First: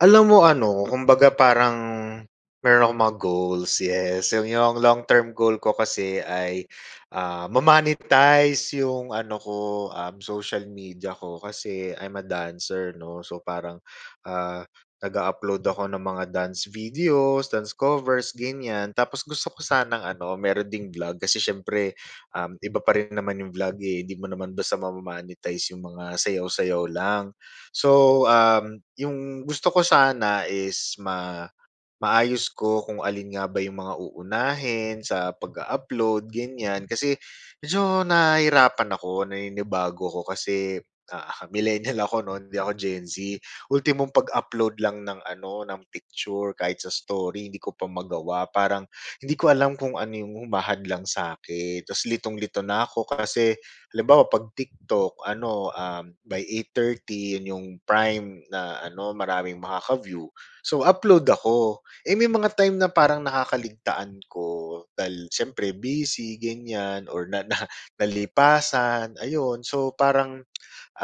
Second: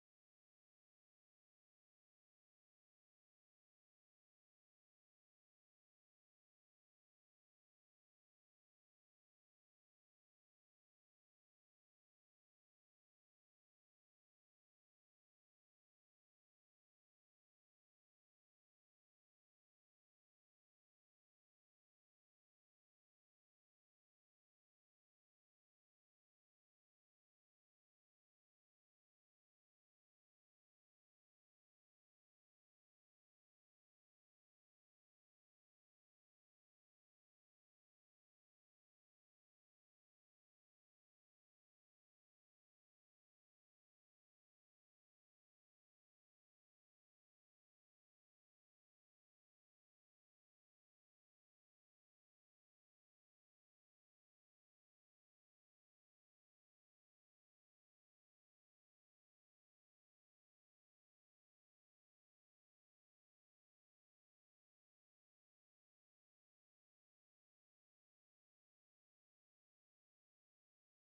Alam mo ano, kumbaga parang meron akong mga goals, yes. Yung yung long term goal ko kasi ay, ah, ma-monetize yung ano ko, um, social media ko. Kasi I'm a dancer 'no. So parang, ah, nag-a-upload ako ng mga dance videos, dance covers, ganyan. Tapos gusto ko sanang ano, meron ding vlog, kasi syempre, um, iba pa rin naman yung vlog, eh. Hindi mo naman basta ma-mo-monetize yung mga sayaw-sayaw lang. So, um, yung gusto ko sana is ma maayos ko kung alin nga ba yung mga uunahin sa pag-a-upload, ganyan. Kasi medyo nahirapan ako, naninibago ako, kasi, ah, millenial ako 'no, hindi ako Gen Z. Ultimong pag-upload lang ng ano ng picture, kahit sa story hindi ko pa magawa, parang hindi ko alam kung ano 'yong humahadlang sa'kin, 'tas litong-lito na ako kasi halimbawa pag TikTok ano, um, by 8:30 yun yung prime na ano maraming makaka-view, so upload ako. Eh, may mga time na parang nakakaligtaan ko, dahil syempre busy ganyan or na na nalipasan ayun. So parang,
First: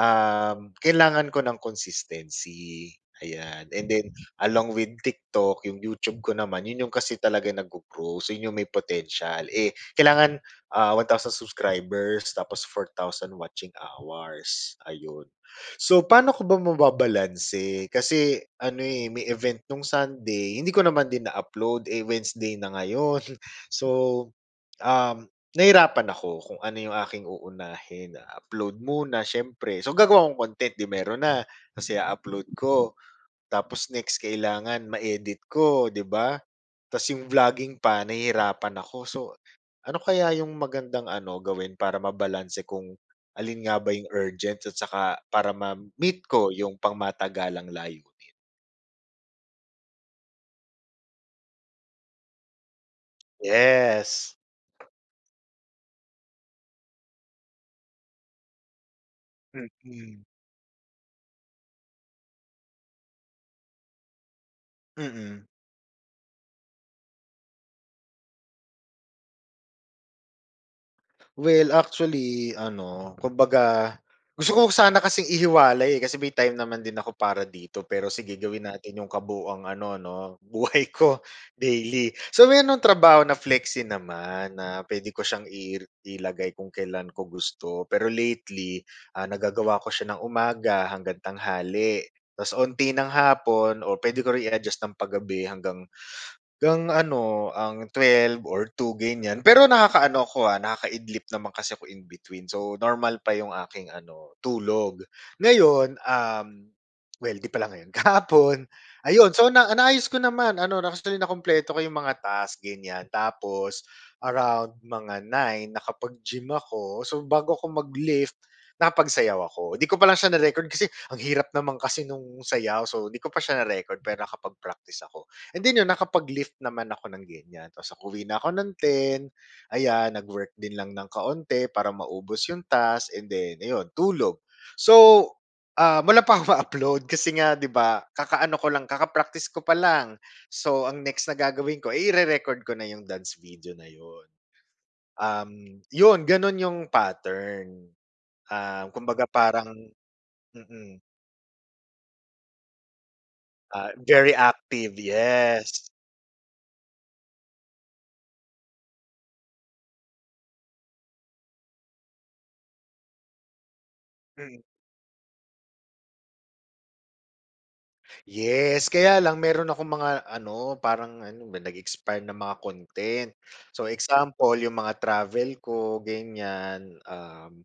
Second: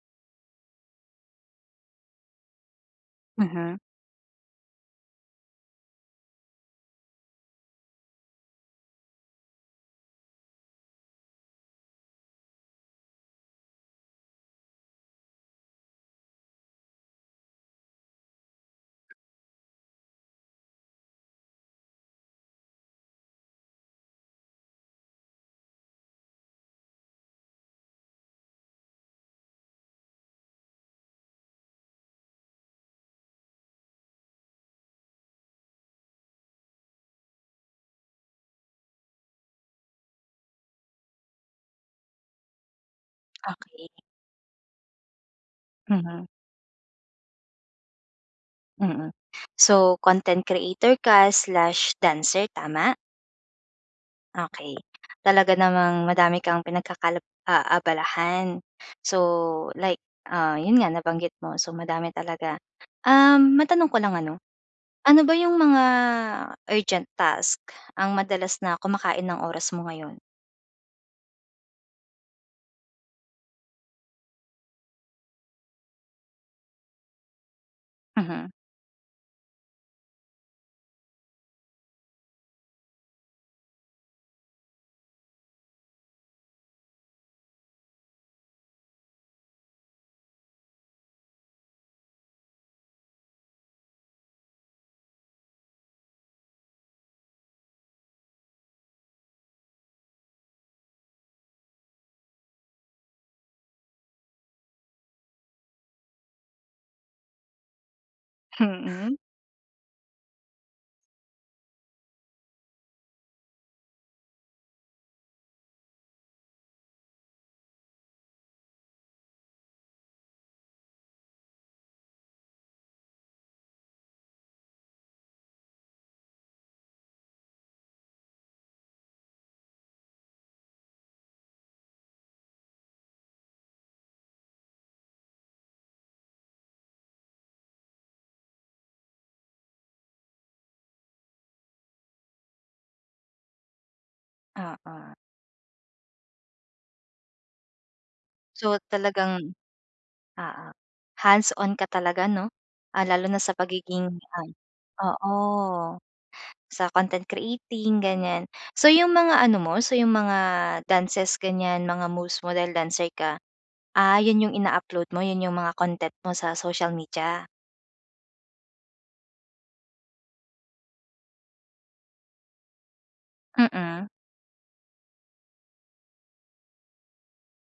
um kailangan ko ng consistency ayan Mhm. and then along with TikTok, yung YouTube ko naman 'yon 'yong kasi talaga nag-go-grow so 'yon 'yong may potential, eh, kailangan ah 1,000 subscribers tapos 4,000 watching hours, ayun. So pa'no ko ba mababalanse, kasi ano, eh, may event nung Sunday, hindi ko naman din na-upload, eh, Wednesday na ngayon. So, um, nahirapan ako kung ano 'yong aking uunahin, upload muna syempre, so gagawa kong content, 'di meron na, 'tas i-u-upload ko, tapos next kailangan ma-edit ko 'di ba, 'tas 'yong vlogging pa nahihirapan ako. So, ano kaya 'yong magandang ano gawin, para mabalanse kung alin nga ba Okey. 'yong urgent at saka para ma-meet Mhm. ko 'yong pangmatagalang layunin? Mm. So, content creator ka/dancer tama? Yes! Okey, talaga namang madami kang pinagkaka aabalahan so, like, Mhm. ah, iyon nga nabanggit mo. So madami talaga. Um, matanong ko lang ano, ano ba Mm. yung mga urgent task, ang madalas na kumakain ng oras mo ngayon? Well actually, ano, kumbaga, gusto ko sana kasing ihiwalay kasi may time naman din ako para dito pero sige, Mhm. gawin natin yung kabuuang ano 'no buhay ko daily. So, mayroon akong trabaho na flexi naman, na pwede ko siyang i ilagay kung kailan ko gusto pero lately, ah, nagagawa ko siya ng umaga hanggang tanghali. Tapos unti ng hapon o pwede ko rin i-adjust ng pa-gabi hanggang hanggang ano ang 12 or 2 ganyan. Pero nakakaano ako, ah, nakakaidlip naman kasi ako in between so, normal pa yung aking ano tulog. Ngayon, um, well 'di pala ngayon kahapon Mm. ayun so, na naayos ko naman ano actually, nakumpleto ko yung mga task ganyan tapos, around mga 9 nakapag-gym ako. So, bago ako mag-lift nakapagsayaw ako. 'Di ko pa lang siya na-record kasi ang hirap naman kasi nung sayaw so, 'di ko pa siya na-record pero nakapag-practice ako. And then iyon nakapag-lift naman ako ng ganyan tapos uwi na ako ng 10 ayan nag-work din lang ng kaunti para maubos yung task and then ayun, tulog. So, ah, wala pa ako ma upload kasi nga 'di ba kakaano ko lang kaka-practice ko pa lang so, ang next na gagawin ko, eh, i-re-record ko na yung dance video na iyon. Oo. Um, iyon ganon yung pattern, So, ah, kumbaga talagang parang oo mm. hands-on ka talaga 'no. Ah, lalo na sa Ah, pagiging very ay, active, oo yes. sa content creating, ganyan. So, yung mga ano mo, so yung mga dances ganyan, mga most model dancer ka, ah, iyon yung Mm. ina-upload mo iyon yung mga content mo sa social media? Yes. Kaya lang meron akong mga ano, parang ano ba, nag-expire na mga content. So Mm. example, yung mga travel ko ganiyan, um,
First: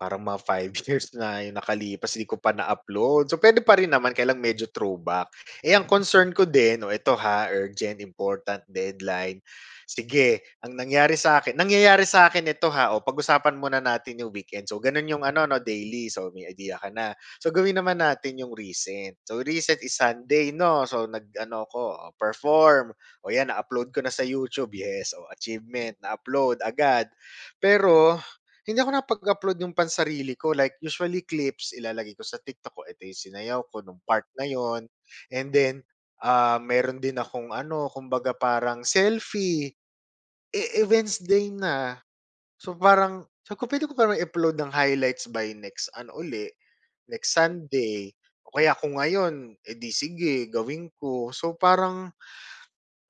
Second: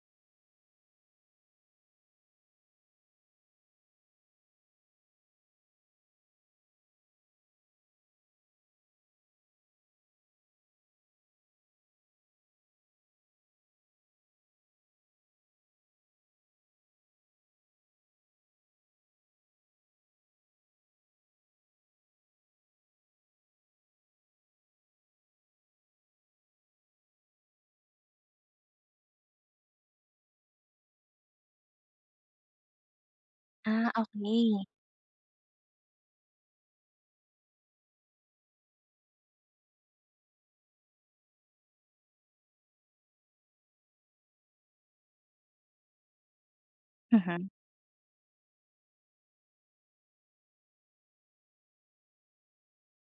parang mga 5 years na yung nakalipas, 'di ko pa na-upload. So, puwede pa rin naman kaya lang medyo throwback. Eh, ang concern ko din, oh, ito, ha, urgent, important deadline. Sige, ang nangyari sa'kin, nangyayari sa'kin ito, ha, oh, pag-usapan muna natin yung weekend. So gano'n yung ano 'no, daily. So, may idea ka na. So, gawin naman natin yung recent, so recent is Sunday 'no. So, nag ano ako, oh, perform. Oh, 'yan na-upload ko na sa YouTube, yes, oh, achievement, na-upload agad, pero hindi ako nakapag-upload nung pansarili ko, like usually clips, ilalagay ko sa TikTok ko, edi sinayaw ko Ah, nung part na okey. yun, and then, ah, meron din akong ano, kumbaga parang selfie. Eh, eh, wednesday na, so parang, sabi ko puwede ko parang i-upload ng highlights by next ano uli, next Mhm. Sunday, o kaya kung ngayon, edi sige gawin ko. So, parang,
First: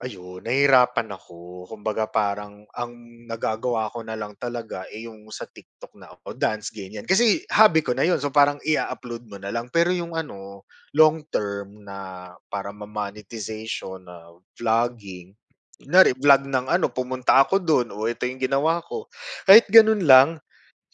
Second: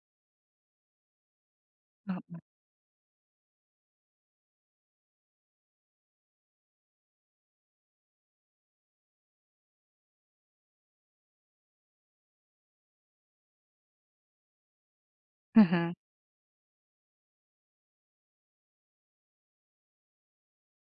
ayun nahirapan ako. Kumbaga Mm. parang ang nagagawa ko na lang talaga, eh, yung sa TikTok na ako, dance ganiyan, kasi hobby ko na 'yon, so parang i-a-upload mo na lang, pero yung ano, long term na para ma-monetization na vlogging, Mhm. kunyari vlog ng ano, pumunta ako do'n, oh, ito yung ginawa ko, kahit gano'n lang,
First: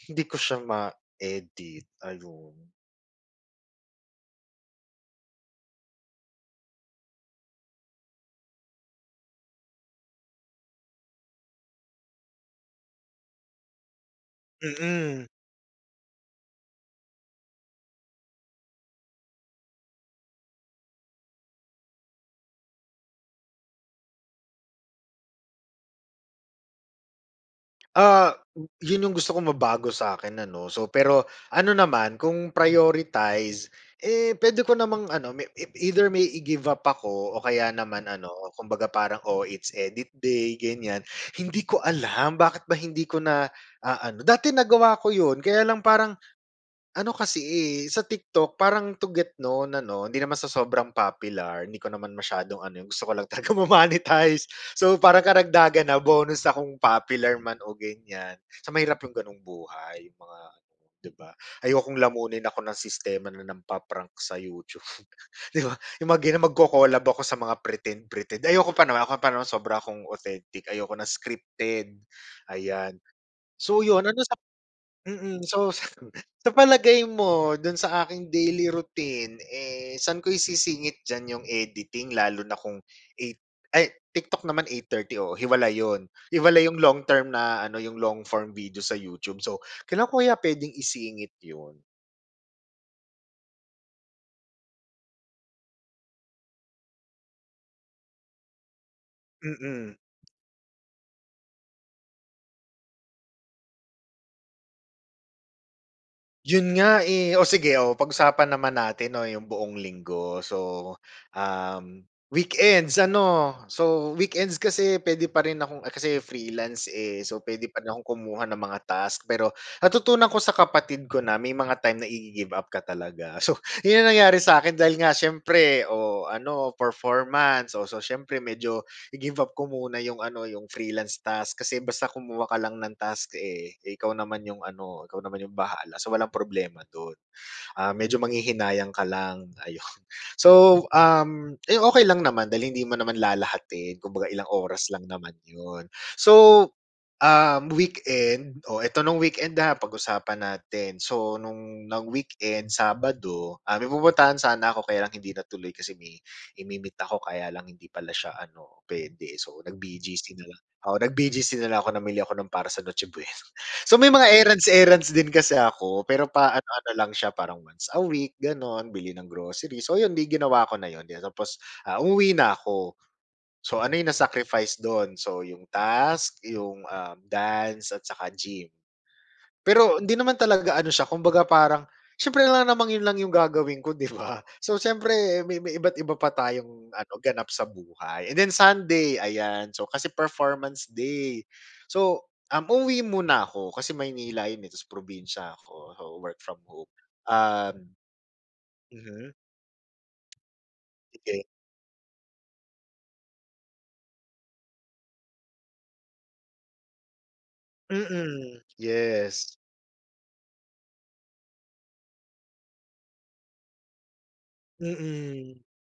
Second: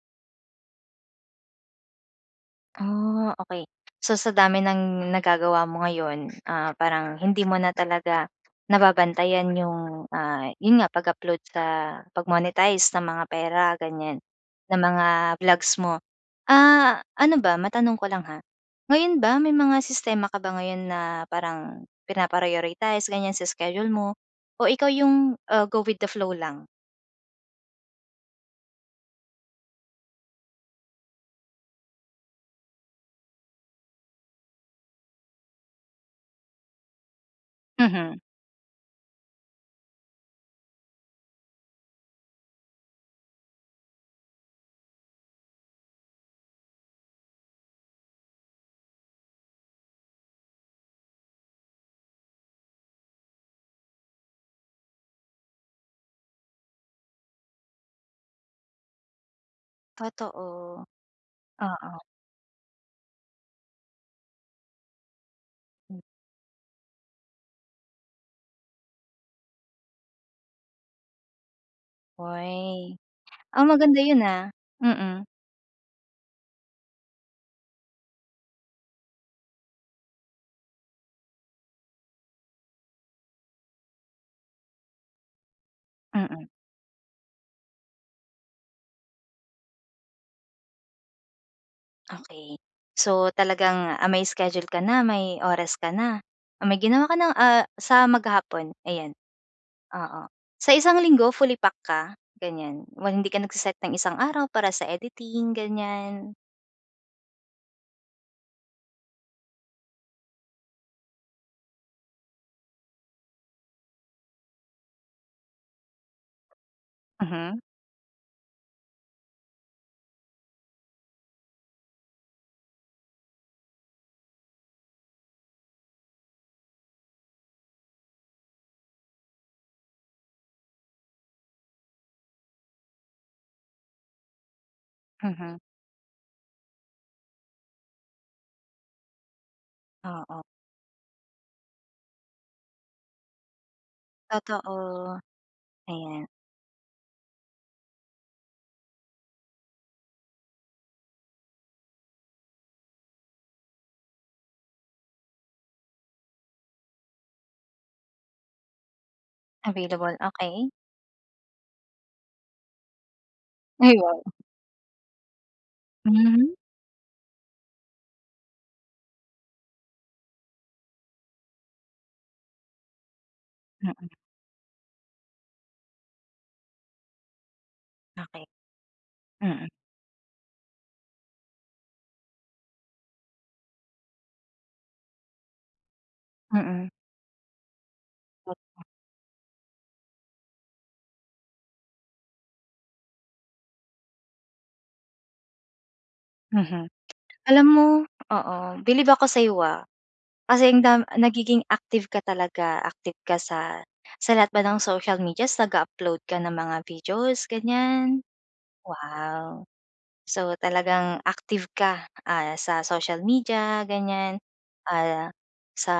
hindi ko siya ma-edit, ayun. Ah, okey. So, sa dami ng nagagawa mo ngayon, ah, parang hindi mo na talaga nababantayan yung, ah, 'yon nga, pag-upload sa pag-monetize ng mga pera ganiyan, ng mga Mm. vlogs mo. Ah, ano ba, matanong ko lang, ha, ngayon ba may mga sistema ka ba ngayon na parang pina-prioritize ganiyan, sa schedule mo? O ikaw yung, ah, go with the flow lang? Ah, yun yung gusto kong mabago sa'kin ano. So, pero ano naman, kung prioritize, eh, pwede ko namang ano, may i either may i-give up ako o kaya naman Mhm. ano, kumbaga parang," Oh, it's edit day, ganyan." Hindi ko alam bakit ba hindi ko na aano. Dati nagawa ko yun kaya lang parang ano kasi, eh, sa TikTok parang to get known ano, hindi naman sa sobrang popular. Hindi ko naman masyadong ano, gusto ko lang talaga ma monetize. So, parang karagdagan na, bonus na kung popular man o ganyan. Sa mahirap 'yong ganong buhay, 'yong mga Totoo. ano, 'di ba? Ayokong Oo. lamunin ako ng sistema na nang-pa-prank sa YouTube, 'di ba? M 'Yong mga ganun, mag-co-collab ako sa mga pretend, pretend. Ayoko pa naman. Ako pa naman sobra akong authentic, ayoko na scripted, Hoy! ayan. Ah, So, maganda 'yon yun, ano sa ah, mm. mm. So, sa palagay mo, do'n sa aking daily routine, eh, saan ko isisingit diyan 'yong editing lalo na kung 8 ay TikTok naman 8:30, oo, hiwalay 'yon. Mm. Hiwalay 'yong long term na ano, 'yong long form video sa YouTube. So, kailan ko kaya puwedeng isingit 'yon? Okey. So, talagang, ah, may schedule ka na, may oras ka na. May ginawa ka na, ah, sa maghapon, ayan. Mm. Oo. Sa isang linggo fully pack ka, ganyan? Hindi ka nag-se-set ng isang araw para sa editing, ganyan? 'Yon nga, eh. Oh, sige, oo. Pag-usapan naman natin 'no, 'yong buong Linggo. So, um, weekends ano? So, weekends kasi puwede pa rin akong kasi freelance, eh. So, Mhm. puwede pa rin akong kumuha ng mga task, pero natutunan ko sa kapatid ko na may mga time na igi-give-up ka talaga. So, 'yon 'yong nangyari sa akin dahil nga siyempre o ano, performance o so, siyempre medyo i-give-up ko muna 'yong ano, 'yong freelance task kasi basta kumuha ka lang ng task, eh. Ikaw naman 'yong ano, ikaw naman 'yong Mhm. bahala. So, walang problema do'n. Ah, medyo manghihinayang ka lang, ayun. Oo. So, um, ayun, okey lang naman dahil hindi mo naman lalahatin, kumbaga ilang oras lang Totoo, naman 'yon. ayan. So, ah, weekend oh, 'eto no'ng weekend ha, pag-usapan natin. So, no'ng nang weekend, Sabado, ah, may pupuntahan sana ako kaya lang hindi natuloy kasi may imi-meet ako kaya lang hindi pala siya ano, puwede. So, Available, nag-BGC na lang. okey. Oo, nag-BGC na lang ako, namili ako ng para sa Noche Buena. Ay So, may wow! mga errands, errands din kasi ako, pero pa Mhm. ano-ano lang siya, parang once a week, gano'n, bili ng groceries. So, 'yon 'di ginawa ko na 'yon tapos, ah, umuwi na ako. So, ano yung Mm. na sacrifice dun? So, yung task, yung, ah, dance at saka Okey, gym. mm. Pero hindi naman talaga ano siya, kumbaga parang siyempre alangan namang yun lang yung gagawin ko, di ba? So, siyempre may may iba't iba pa Mm. tayong ano, ganap sa buhay. And then Sunday, ayan. So, kasi performance day. So, um, uuwi muna ako kasi Maynila yun, eh, tapos probinsiya ako. So, work from Mhm. home, Alam um mo oo. Bilib ako mhm. sa'yo, ah, kasi ang dam Sige. nagiging active ka talaga. Active ka sa sa lahat ba ng social medias nag-a-upload ka ng mga videos, ganyan? Mm, yes. Wow! So, talagang active ka, ah, sa social media, ganyan, ah, Mm. sa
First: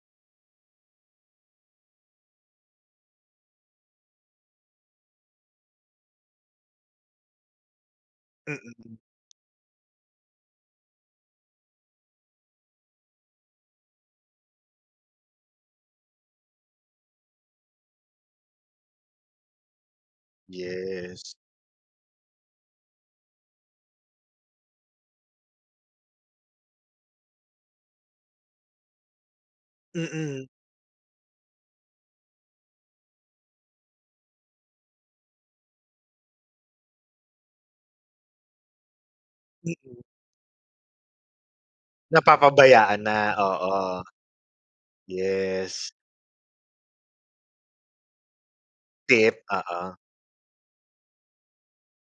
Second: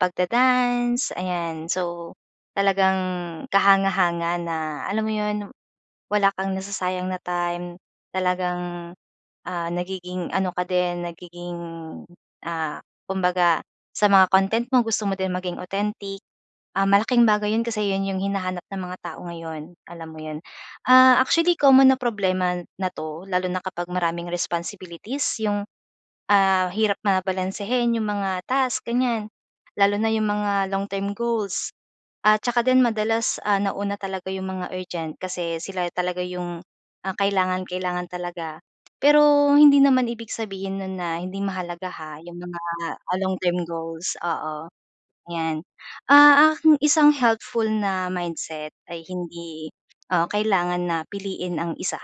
pag-da-dance, ayan. So, talagang kahanga-hanga na alam mo 'yon, wala kang nasasayang na time. Talagang, Mm. ah, nagiging ano ka din, nagiging, ah, kumbaga sa mga content mo, gusto mo din maging authentic. Ah, malaking bagay yun kasi yun yung hinahanap ng mga tao ngayon, alam mo yun. Ah, Yes. actually, common na problema na 'to lalo na kapag maraming responsibilities yung, ah, hirap na balansehin 'yong mga task, ganyan. Lalo na 'yong Mm. mga long term goals. At tsaka din madalas, ah, nauna talaga 'yong mga urgent kasi sila talaga 'yong, ah, kailangang-kailangan talaga. Pero hindi Mm. naman ibig sabihin no'n na hindi mahalaga ha, 'yong mga, Napapabayaan ah, na, long term oo. goals, oo. Yan, Yes. ah, ang isang helpful na mindset ay Tip, hindi, oo. ah, kailangan na piliin ang isa,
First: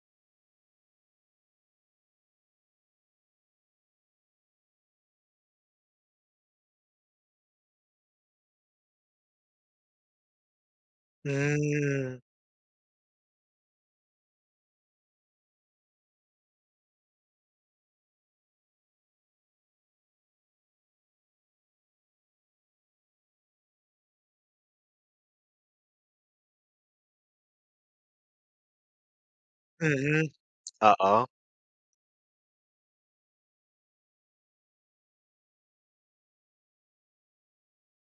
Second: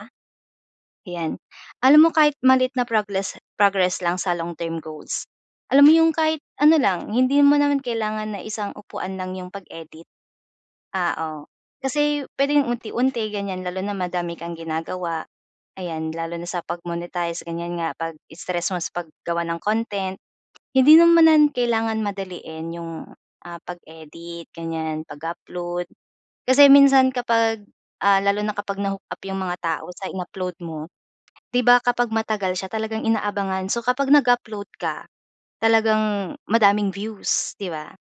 'yan. Alam mo kahit maliit na progless progress lang sa long term goals. Alam mo yung kahit ano lang, hindi mo naman kailangan na isang upuan lang 'yong pag-edit. Ah, oh. Hmm. Kasi puwedeng unti-unti, ganyan. Lalo na madami kang ginagawa, ayan. Lalo na sa pag-monetize, ganyan nga 'pag stress mo sa paggawa ng content. Hindi naman kailangan madaliin 'yong, ah, pag-edit ganyan, pag-upload. Kasi minsan kapag, ah, lalo na kapag na-hook-up 'yong mga tao sa Mhm, in-upload mo, oo. 'di ba kapag matagal siya talagang inaabangan. So, kapag nag-upload ka, talagang madaming views, 'di ba?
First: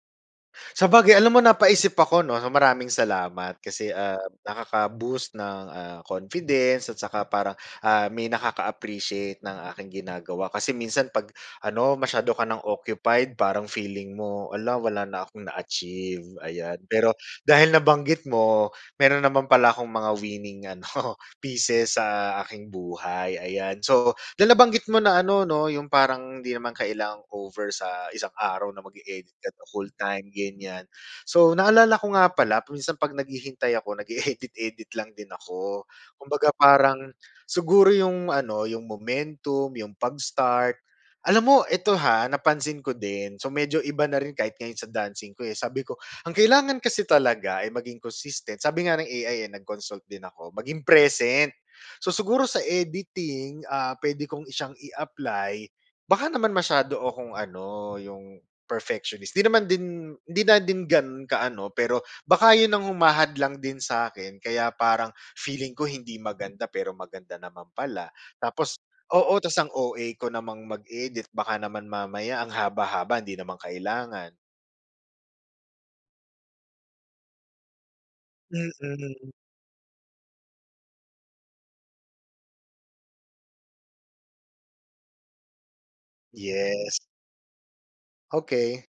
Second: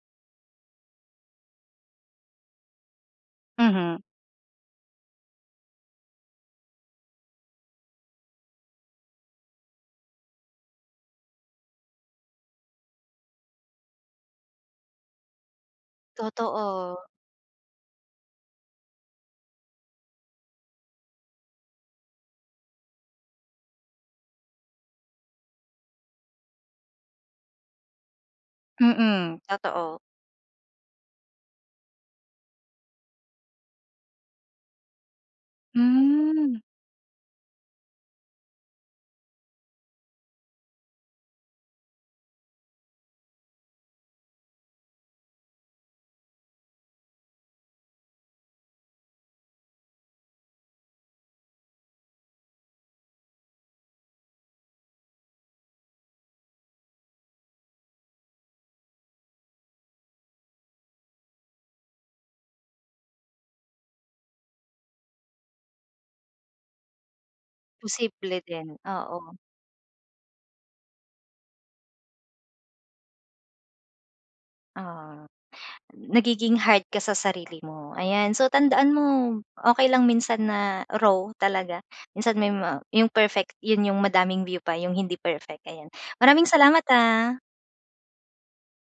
Sabagay, alam mo napaisip ako 'no. Maraming salamat. Kasi, Mhm. ah, nakaka-boost ng, ah, confidence at tsaka parang, ah, may nakaka-appreciate ng aking ginagawa. Kasi minsan pag ano, masyado ka ng occupied parang feeling mo, "Hala, wala na akong na-achieve." ayan. Totoo. Pero dahil nabanggit mo, meron naman pala akong mga winning ano, pieces sa aking buhay, ayan. So dahil nabanggit mo na ano 'no, yung parang hindi naman kailangang over sa isang araw na mag-e-edit Mm, ka the whole totoo. time, ganyan, so naalala ko nga pala, minsan pag naghihintay ako, nag-e-edit-edit lang din ako. Kumbaga Hmm. parang siguro yung ano, yung momentum, yung pag-start. Alam mo, ito ha, napansin ko din, so medyo iba na rin, kahit ngayon sa dancing ko, eh. Sabi ko, ang kailangan kasi talaga ay maging consistent, sabi nga ng AI, eh, nag-consult din ako, maging present. So siguro sa editing, ah, pwede kong syang i-apply baka naman masyado akong ano, yung perfectionist, di naman din hindi na din gano'n ka ano, pero baka yun ang humahadlang din sa 'kin, kaya parang feeling ko hindi maganda, pero maganda naman pala. Posible din, Tapos oo. oo, ta's ang OA ko namang mag-edit, baka naman mamaya ang haba-haba hindi naman kailangan. Ah, nagiging hard ka sa sarili mo. Ayan, so tandaan Mm. mo, okey lang minsan na raw talaga. Minsan may ma 'yong perfect 'yon 'yong madaming view pa, 'yong hindi perfect, ayan. Maraming salamat, Yes. ah. Okey.